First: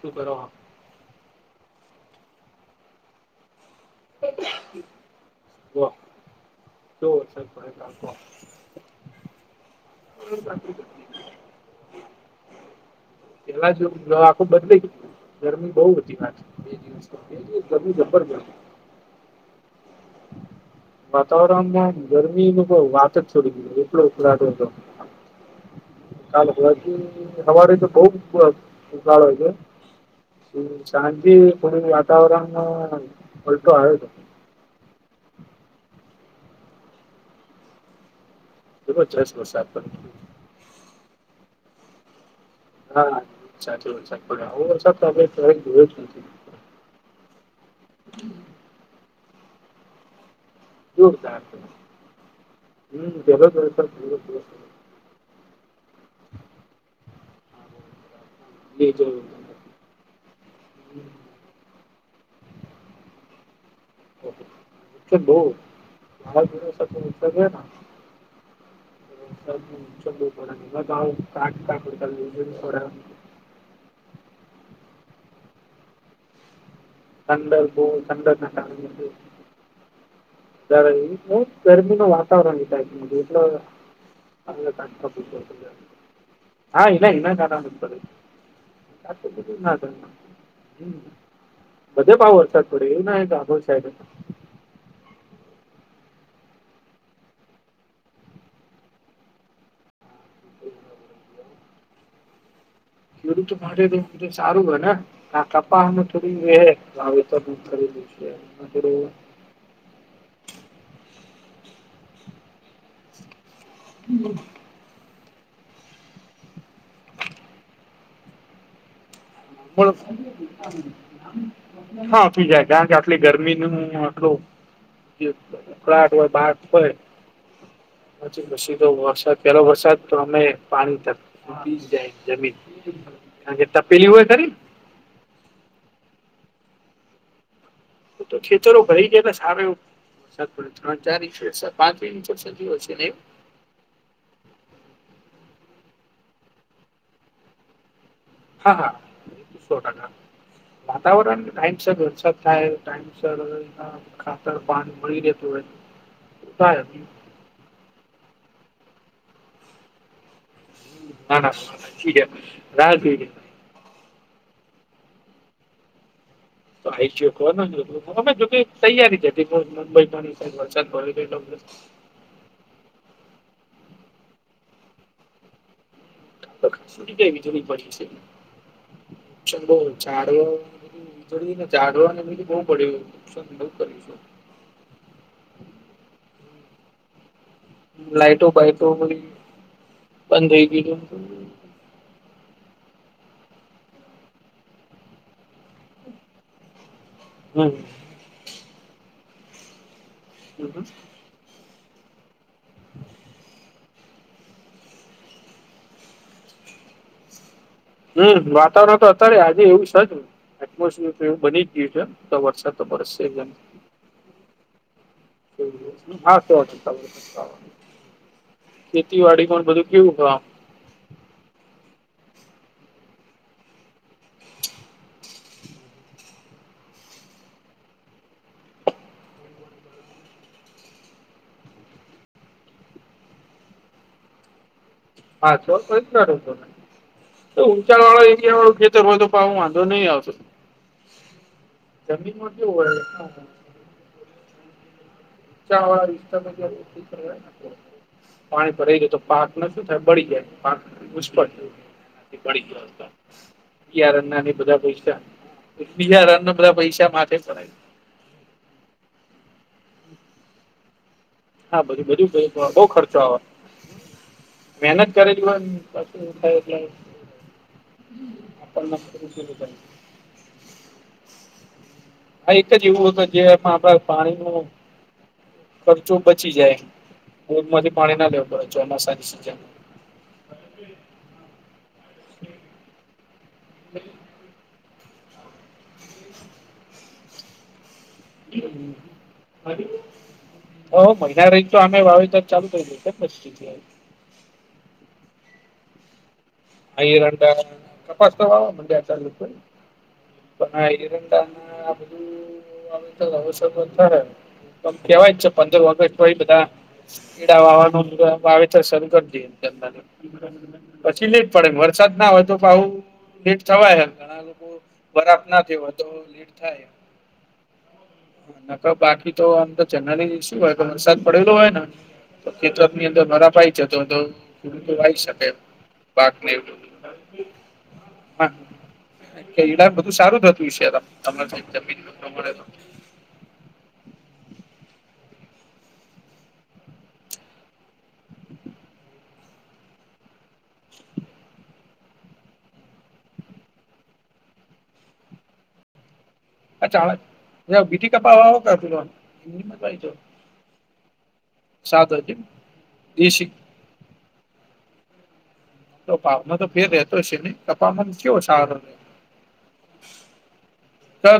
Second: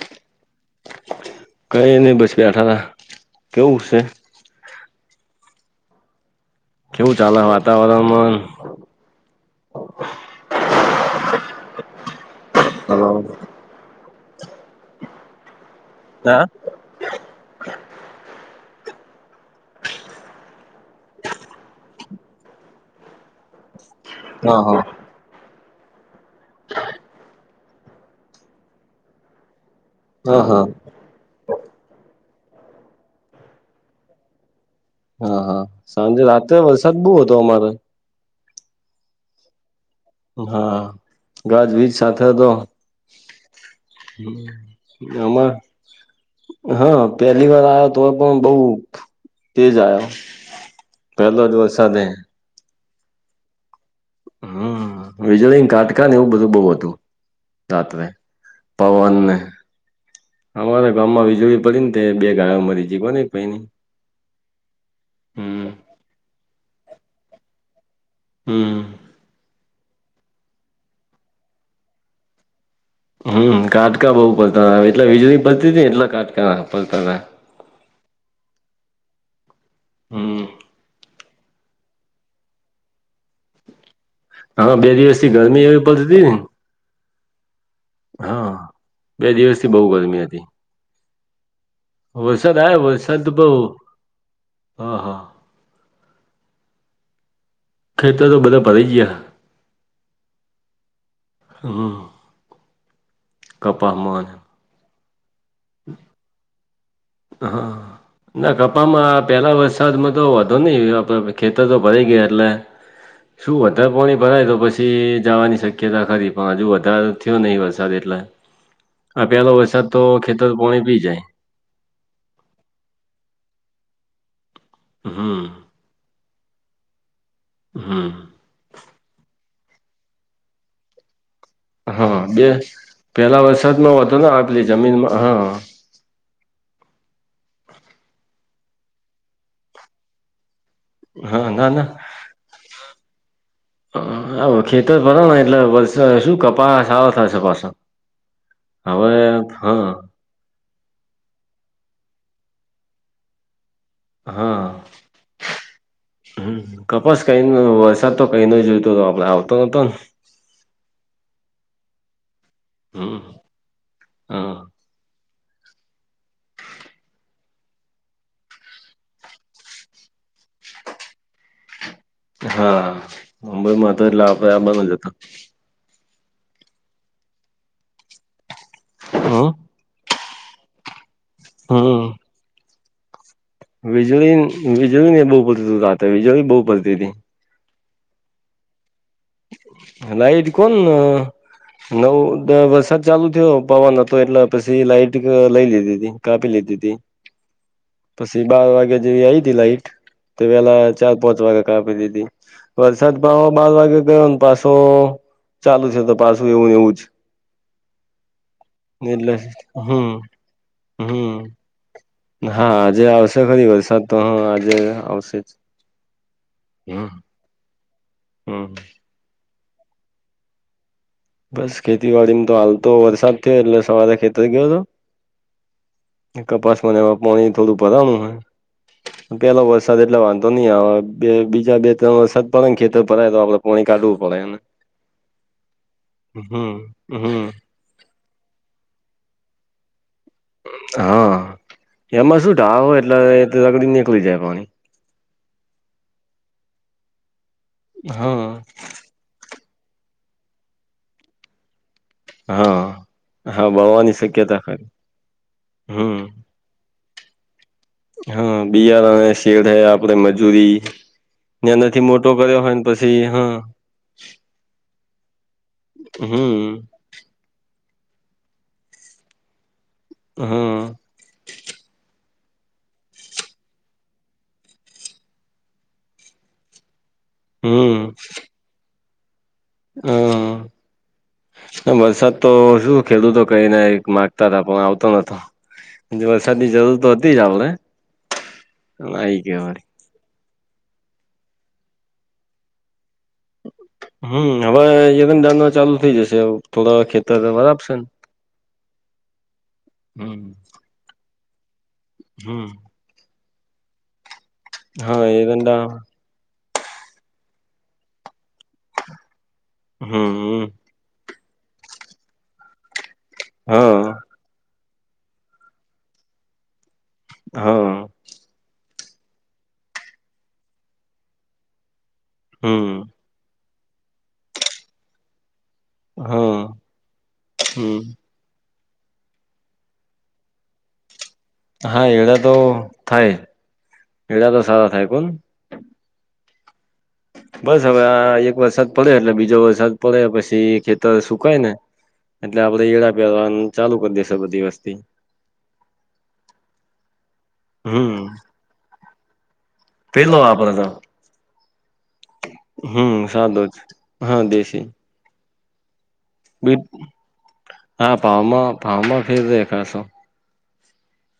સુ કરો હો? કઈ નહી બસ બે અઠ કેવું છે. [unintelligible] કેવું કેવો ચાલે વરસાદ પડે આખો વાતાવરણમા હલો [unintelligible] ખબ બદલા ગરમી બહુ હતી ના હા બે દિવસ બે દિવસ ગરમી જબરજસ્ત વાતાવરણમાં ગરમી ન બ વાત જ થોડી ગ એટલો ઉળટ હા હતો. હા ચાલ બાકી સવારે તો બઉ ઉાળો હો છે. હા હા [inaudible] વાતાવરણ પલટો આવે છે. હા હા સાંજે રાત્રે વરસાદ બહ હતો અમારે જબરજસ્ત વરસાદ હા ગાજ વીજ સાથે હતો હા [unintelligible] આમાં હા પેલી વાર આવયો તો પણ બઉ તેજ આવ્યો જોરદાર પહેલો જ વરસાદે છે [unintelligible] હમ્મ વીજળી કાટકા ને એવું બધું બહુ હતું રાત્રે પવનને અમારા ગામમાં વીજળી પડી ને તે બે ગાયો મરી તી કોને એક ભાઈની હમ [unintelligible] હમ [unintelligible] હમ્મ કાટકા બહુ પડતા એટલા વીજળી પડતી હતી ને એટલા કાટકા પડતા હતા [unintelligible] ગરમી હમ નું વાતાવરણ [unintelligible] એટલે આપણે હા બે કાંઈક દિવસ થી થતું હતું ગરમી એવી પડતી હતી ને હા એટલે [unintelligible] હા બે દિવસથી બહુ થાય ગરમી હતી બધે પાવ વરસાદ આયો પડે એવું ના વરસાદ હોય કે બહુ આખો સાઈડ જ હ હા ખેતરો બધા ભરાય ગયા હમ્મ ખેડૂતી માટે સારું હોય ને આ કપામાં થોડી વ આવે [unintelligible] પેલા વરસાદમાં તો વધો નહ ખેતર તો ભરા ગયા એટલે શું વધારે પાણી ભરાય તો પછી પછી જવાની શક્યતા ખરી પણ હજુ વધારે થયો નહી વરસાદ એટલે આ પેલો વરસાદ તો ખેતર પોણી પી જાય હાંફી જાયે કારણ કે આટલી ગરમીનું આટલું હમ કળટ હોય ભાટ હોય હમ્મ પછી પછી તો વરસાદ પેલો વરસાદ તો અમે પાણી થ જાય હા જમીન બે પેલા કાર વરસાદમાં તપેલી વધો હોય ના ખરી આપેલી જમીનમાં હા તો ખેતરો ભરી ગયા સારું એવું ત્રણ ચાર હા ના ઇં પાંચ ઇંચ સુધી હોય છે ને એ હ ખેતર ભરા ને એટલે વરસા હુ કપાસ હારો થશે પાછો હા હા હવે હા છોટા વાતાવરણ ટાઈમ સર વરસાદ થાય ટાઈમ સર હા ખાતર પાણી મળી રેતુ હમ હોયે કપાસ કઈ ન વરસાદ તો કઈ ન જોયતો તો આપડે આવતો નતો ને ના ના ઠીક રા હમ જોય હા તો આ આવી જ કો હમે જો કે તૈયારી હતી મુંબઈ પણ વરસાદ પડ હ હા મુંબઈમાં તો એટલે આપડ આ બંધ જ હતા સુ કઈી જોવી પડી હમ છે ચ હમ જાડવા [unintelligible] વીજળી વીજળી ને બહુ પડતી રાતે વીજળી બહુ પડતી હતી. લાઈટો બાઈટો લાઈટ બંધ થઈ કોણ ગઈ છે. નવ દ વરસાદ ચાલુ થયો પવન હતો એટલે પછી લાઈટ લઈ લીધી હતી કાપી લીધી હતી. હમ પછી બાર વાગ્યા જેવી આઈતી લાઈટ તો પેલા ચાર પાંચ વાગે કાપી દીધી વરસાદ પણ બાર વાગે ગયો પાછો ચાલુ છે તો પાછું એવું ને એવું જ હમ વાતાવરણ તો એટલે અત્યારે આજે એવું હમ છે [unintelligible] તો એવું હમ બની ગયું છે. તો વરસાદ હા તો આજે વરસશે જ આવશે એમ. ખરી વરસાદ તો હ આજે આવશે જ હા શેઠ હમ હમ ખેતીવાડી પણ બધું કેવું છે આમ બસ ખેતીવાડીમાં તો હાલ તો વરસાદ થયો એટલે સવારે ખેતરે ગયેલો કપાસમાં એ પાણી થોડું ભરાણું હે પેલો વરસાદ એટલે વાંધો નહી આવે બે બીજા બે ત્રણ વરસાદ પડે ને ખેતર ભરાય જાય તો પાણી કાઢવું પડેને હા [unintelligible] હમ [unintelligible] ખેતર હોય તો પણ વાંધો નહી આવતો હા એમાં જમીનમાં શું કેવું ઢાર હોય એટલે ઊંચા ત્યાંથી નીકળી જાય પાણી [unintelligible] હા પાણી ભરાઈ [unintelligible] પાકને શું થાય બળી જાય પાક [unintelligible] બડી હા ગયા હા બળવાની બિયારણ ના શક્યતા બધા ખરી પૈસા હમ બિયારણ ના યાર પૈસા માટે જ છે ને હા બિયાર અને શેઠ હે આપડે મજૂરી હા નાનેથી બધું મોટો કર્યો બધું હોય ને બહુ ખર્ચો પછી હ આવે મહેનત કરેલી હોય પાછું થાય હમ એટલે આપણ મસ્ત [unintelligible] હમ હ એક જ એવું હતું જે આપણા પાણી ન ખર્ચો બચી જાય ડેમમાંથી હમ પાણી ના લેવું પડે ચોમાસાની સીઝન હમ વરસાદ તો શું ખેડૂતો કઈ [unintelligible] પણ એ આવતો નતો વરસાદની જરૂર તો હતી જ આપડે આવી ગયો [unintelligible] હ મહિના રહી તો આમાંય વાવેતર ચાલુ કરીદે એ કેમ હમ હવે [unintelligible] ચાલુ થઈ જશે. થોડા ખેતર વરાપશે ને [unintelligible] હા હમ એરંડા ન હમ સારુ કેવાય વરસાદ પણ પડે પણ કહે હા છે કે પંદર એરંડા ઓગસ્ટ તો બધા પીડાવાવાનું વાવેતર શરૂ કરી દીયો હમ [unintelligible] પછી લેટ પડે વરસાદ ના હોય તો આવું લેટ થવા હા ઘણા લોકો ગરમના થયો હોય તો લીક થાય. હ નકર બાકી તો આમ તો જનરલી શું હોય તો વરસાદ પડેલો હોય ને તો ખેતરત હમ ની અંદર [unintelligible] તો ખેડૂતો વાઈ શકે પાકને હા હમ હા એઈડા ન બધુ સારુ [unintelligible] હા એડાતો થાય એડાતો સારા થાય કેમ બસ હવે આ એક વરસાદ પડ્યો એટલે બીજો વરસાદ પડ્યો પછી ખેતર સુકાય ને એટલે આપડે એઈડા પાવાનું ચાલુ કરી દેશે બધી વસ્તી એ ચાલો તમે બીટી હમ કપા વાવો કે [unintelligible] કેટલો વાપરતા હમ દેશી સાદો જ હા દેશી [unintelligible] તો પાાવમાં તો બીટ ફેર રતો છે ને કપામાં હા કેવો ભાવમાં સારો ભાવમાં ફેર દેખાશો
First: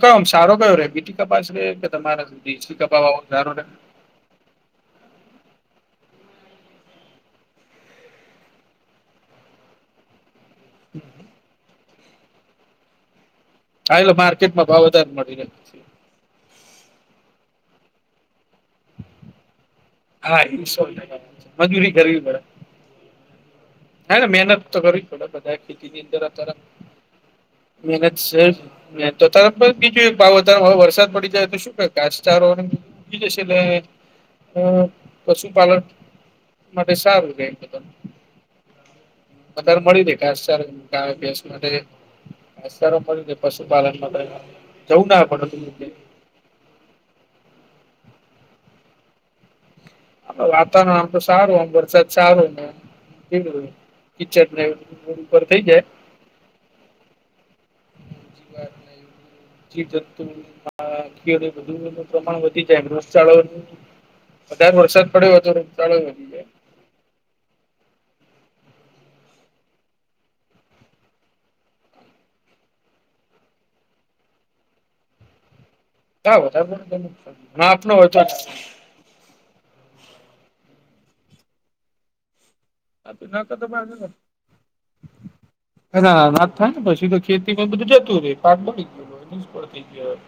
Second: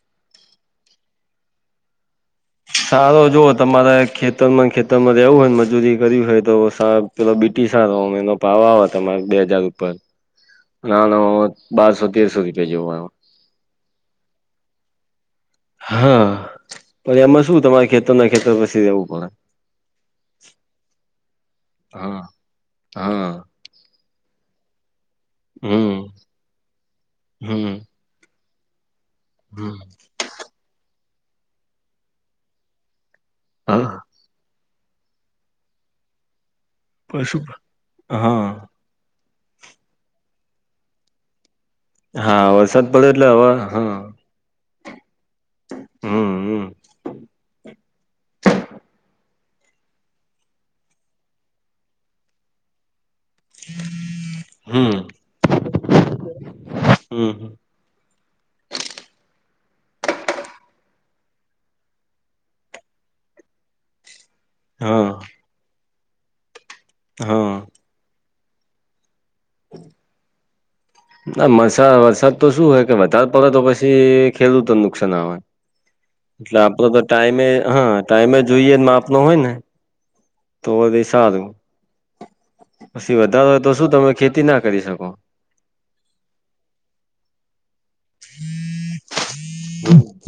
કયોમ સારો કયો રે બીટી કા પા ર કે તમારા દેશી કપાસ સારો વાળો જુઓ રે તમારે ખેતી વર્તનન ખેતરમાં રહેવું હોય ને મજૂરી કર્યું હોય તો પેલો બીટી સારમ એનો પાવ આવે તમારે બે હજાર રૂપ નાનો બારસો તેરસો રૂપિયા જેવો આવ હાલે માર્કેટમાં ભાવ વધારે મળી જ હા પણ એમાં શું તમારે ખેતરના ખેતર પછી રહેેવું પડે હાઇનસન મેહનત મજૂરી કરવી હા પડે હા. હ મહેનત તો કરવી પડે બધા હમ ખેતીની અંદર અત્યારે હમ મહેનત છે. તો તારે બીજું એક ભાવારેવે વરસાદ પડી જાય તો શું ક ઘાાસચારો જશે હા પશુપાલન મધ શાર ર પશુ ગ હા. બારે મળી રે કાસારસ માટે હા વરસાદ હારો પ પડે એટલે હવે પશુપાલન હા માટે જવું ના પ હમ હ. વાતાવરણ આમ તો સારું આમ વરસાદ સારું કે કિચનર હમ થઈ જાય હમ. જતું બું પ્રમાણ વધી જાય રસચળ [inaudible] હજાર હા વરસાદ પડ્યો તો રૂપિયા લઈએ હા. નારસા વરસાદ તો શું હોય કે વધારે પડે તો પછી ખેડૂતોને નુકસાન આવેય હા એટલે વધારે આપડો પડતો તો નુકસાન ટાઈમે નાપનો હા હતો ટાઈમે જોઈએ માપનો હોય ને તો પછિ સારું પછી ના વધારે હોય તો શું તમે ખેતી ના કરી શકો હ ના ના થાય ને પછીધ ખેતી માં બધું જતું હોય પાર મળ ગયું હો નિષ્ફળ થઈ ગયો હોય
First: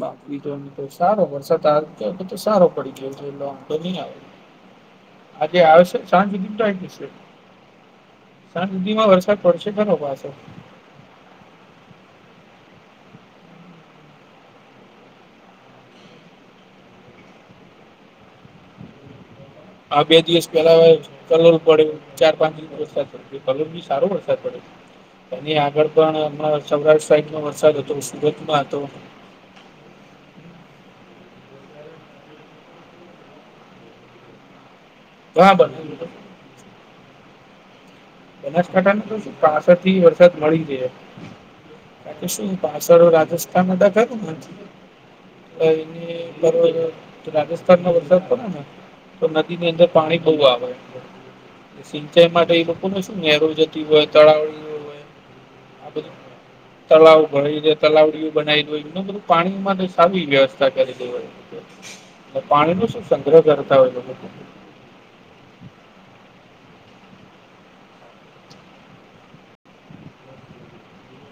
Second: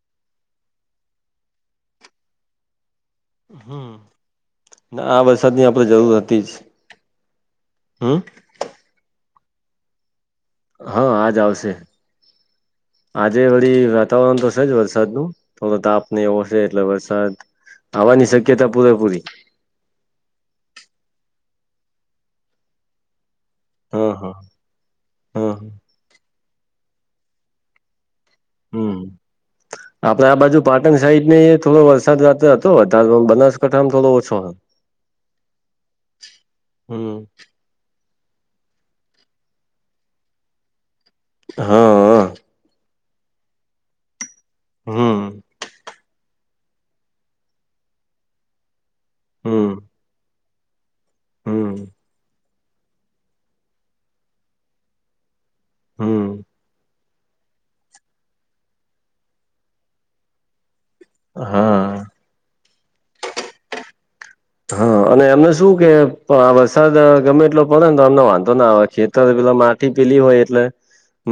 બાકી તો તો સારો વરસાદ આ તો સારો પડી ગયો છે એ આમ તો નહી આવે ના આ આજે વરસાદની આપણેે આવશે જરૂર સાંજ હતી જ સુધી ટાઈમ જશે હમ સાંજ સુધી માં વરસાદ પડશે ખરો પાછો હા આજ આવશે આજે વળી વાતાવરણ તો છે જ વરસાદનું થોડો તાપ નહી ઓશે એટલે વરસાદ આવવાની શક્યતા પૂરેપૂરી હ બે દિવસ પેલા કરલું પડે ચાર પાંચ દ વરસા કલ બી સારો હા હા વરસાદ પડે અ હા આગળ પણ હ સૌરાષ્ટ્ર સાઈડમાં વરસાદ હતો સુરતમાં હતો હમ આપડે આ બાજુ પાટણ સાઈડ ને થો વરસાદતો હતોરે બનાસકાંઠામાં થોડો ઓછો હતો [inaudible] [unintelligible] હમ. બનાસકાંઠા તો શું પાસઠથી વરસાદ મળી જ હા. કે હા શું પાછળ રાજસ્થાન માટે ખર હમ નથી બરોબ રાજસ્થાનમાં વરસાદ પડે ને તો નદીની હમ અંદર પાણી બહુ આવે હમ સિંચાઈ માટે એ શું નહેર જતી હોય તળાવળ હોય આ બધું હમ હો તલાવ ભ તલાવડીઓ બનાવી દને બધું પાણીમાં તો સ વ્યસ્ હા હોય પાણી ન શું સંગ્રહ કરતા હોય હા અને એમને શું કે આ વરસાદ ગમે એટલો પડે ને તો અમને વાંધો ના ખેતર પેલી હોય એટલે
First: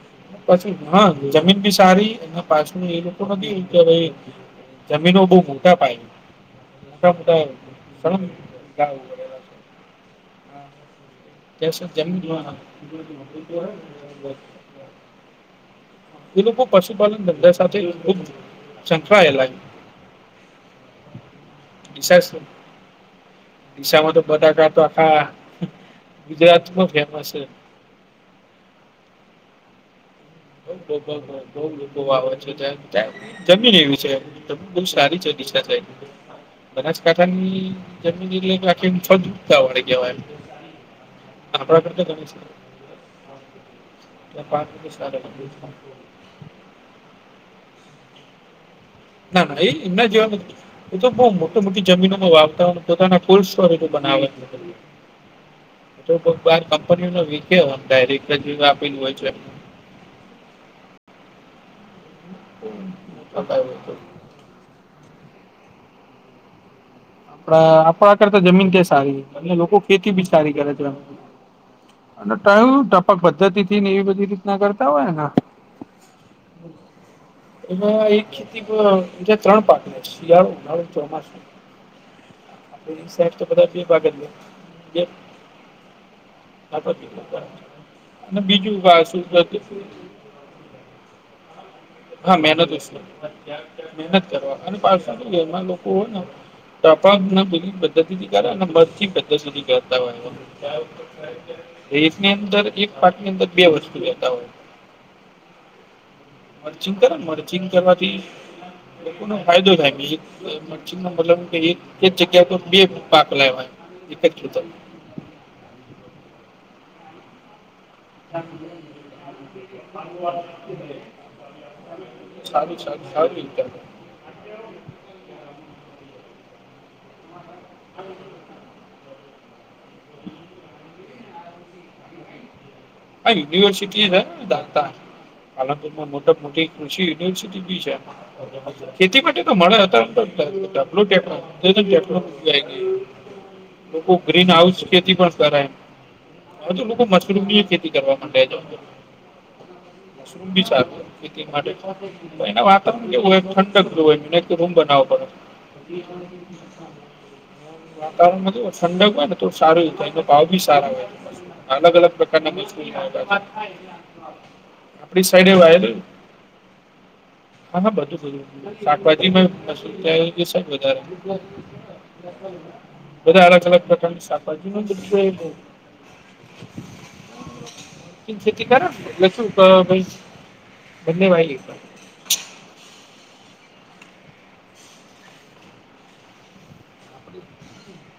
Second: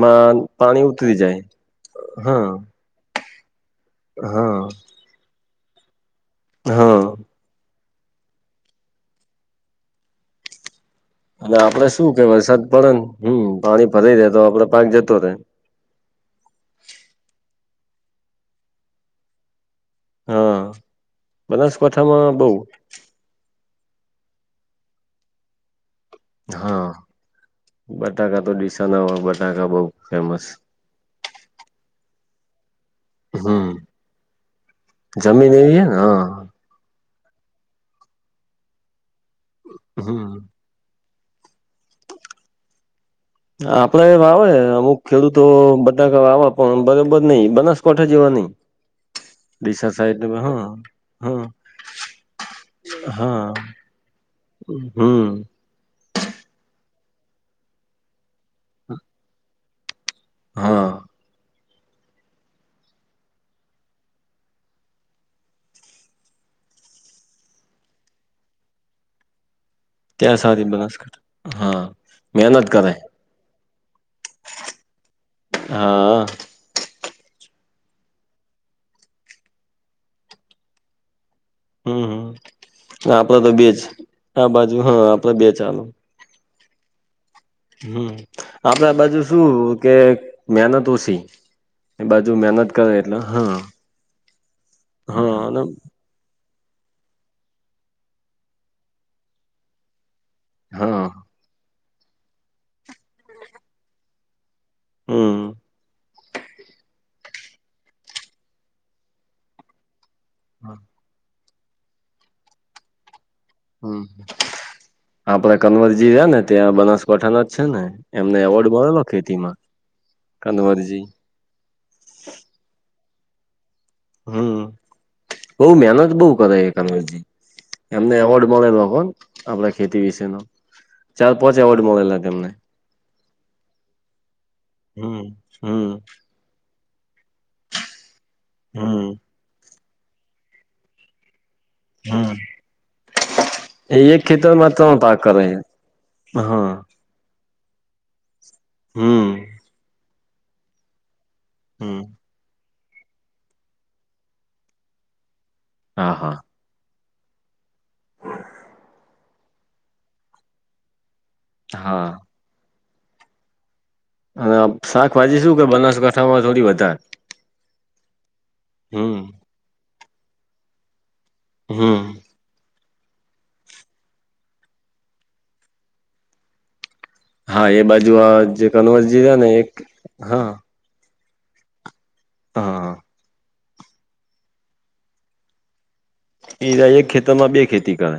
માં પછી પાણી હ ઉતરી જાય જમીન બી સારી એના હા પાછું એ રતું નથી કે હા જમીનો બહુ મોટા પાય હા મોટા મોટા સંગ્રહ અને વગેરે છે આપડે શું ત્યાં કે જમીન વરસાદ પડે ને હમ પાણી ફરાઈ રે તો આપડે પાક જતો રહેે એ લોકો પશુપાલન ધંધા સાથે ખુબ સંકળાયેલા હા બનાસકાંઠામાં બહુ દિશામાં તો બટાકા તો આખા હા ગુજરાતમાં ફેમસ છે, બટાકા તો દિસા ના હોય બટાકા બઉ ફેમસ લોકો બહુ લોકો વાવેત છે, ત્યાં હમ જમીન એવી છે, જમીન બહુ સારી છે, જમીન દિશા એવી થઈ. હે ને હા બનાસકાંઠા ની જમીન એલે કે આખી છોતા વડે કેવાય. હમ આપણા કરતો ગણી છે. આપડે એ આવે અમુક ખેડૂતો લાગે બધા આવા પણ બરોબર નઈ બનાસકાંઠા જેવા નહી. ના, ના ડીસા એઈના જીવન સાઈડમાં હા એ તો બઉ હા મોટી મોટી જમીનોમાં વાવતા હોય પોતાના ફૂલ સોરી બનાવે. હું. એ તો બાર કંપનીઓ વીકે ડાયરેક્ટર રીજ આપેલું હોય છે. હા, હ થકાય હો તો આપ આપણા કરતા જમીન તે સારી અને લોકો ખેતી બી ત્યાં સારી કરે છે, બનાસકાંઠા હા અને કય મહેનત કરે ટપક પદ્ધતિ ને એવી બધી રીતના કરતા હોય. હા હું. એમાં એક ખેતી ત્રણ પાક શિયાળું, ઉનાળું ચોમાસું, આપણે એ હમ સાઈડ આપડે તો બે બધા જ ભાગ આ બાજુ હા આપડે બે ચાલુ, હું [inaudible] હું આપડા બાજુ શું કે મહેનત ઓછી એ બાજુ હા મહેનત કરે ઓછી એટલે હા મહેનત કરવા અને પાસા ગ હા એમાં લોકો હોય ને તો પાકને બઘુ પદ્ધતિથી કરે ને બંધથી પધતિ સુધી કરતા હોય હા એ એકની અંદર એક પાક ની અંદર બે વસ્તુ લેતા હોય. હું. મર્ચિંગ કર મર્ચિંગ કરવાથી લોકો નો ફાયદો થાય. મચી ન મતલબ એક એક જગ્યા પર બે પાક લેવાય. હું એક જ ખેતર આપડા કનવરજી રહ્યા ને ત્યાં બનાસકાંઠાના જ છે, ને એમને એવોર્ડ મળેલો ખેતીમાં કનવરજી [unintelligible] [inaudible] સારું, સારું, સારું. હું બઉ મહેનત બહુ કરે છે. એમને એવોર્ડ મળેલો આપડા ખેતી વિશે નો ચાર પાંચ એવોર્ડ મળેલા તેમને આ યુનિવર્સિટી છે, દાતા હમ હમ પાલનપુરમાં મોટા મોટી કૃષિ યુનિવર્સિટી બી છે. હમ ખેતી માટે તો મળે હતાબલુંટે ચકગ હમ એ લોકો એક ગ્રીન ખેતરમાં હાઉસ ત્રણ ખેતી પાક પણ કરે છે કરાય. હા હજુ લોકો મશરૂમ ની ખેતી કરવા માટેમાં છે. હું. મશરૂમ બીચ ખેતી માટે હમ એને વાતાવરણ કેવું હોય ઠંડકનું હોય રૂમ બનાવો પડે, હા પણ. હા વાતાવરણ માં ઠંક હોય ને થડું સારું એ ભાવ ભી સારા હોય અલગ અલગ હા પ્ર. [inaudible] અને શાકભાજી શું કે બનાસકાંઠામાં થોડી વધારે. હા હા બધું બધું હમ શાકભાજી માંું વધારે. હમ. બધા અલગ અલગ પ્રકારની શાપાજી ન. હા એ બાજુ આ તી જે કર કન્વર્જી છે શું ને એક ભ હા બંને વા. હાા. બીજા એક ખેતર માં બે ખેતી કરે.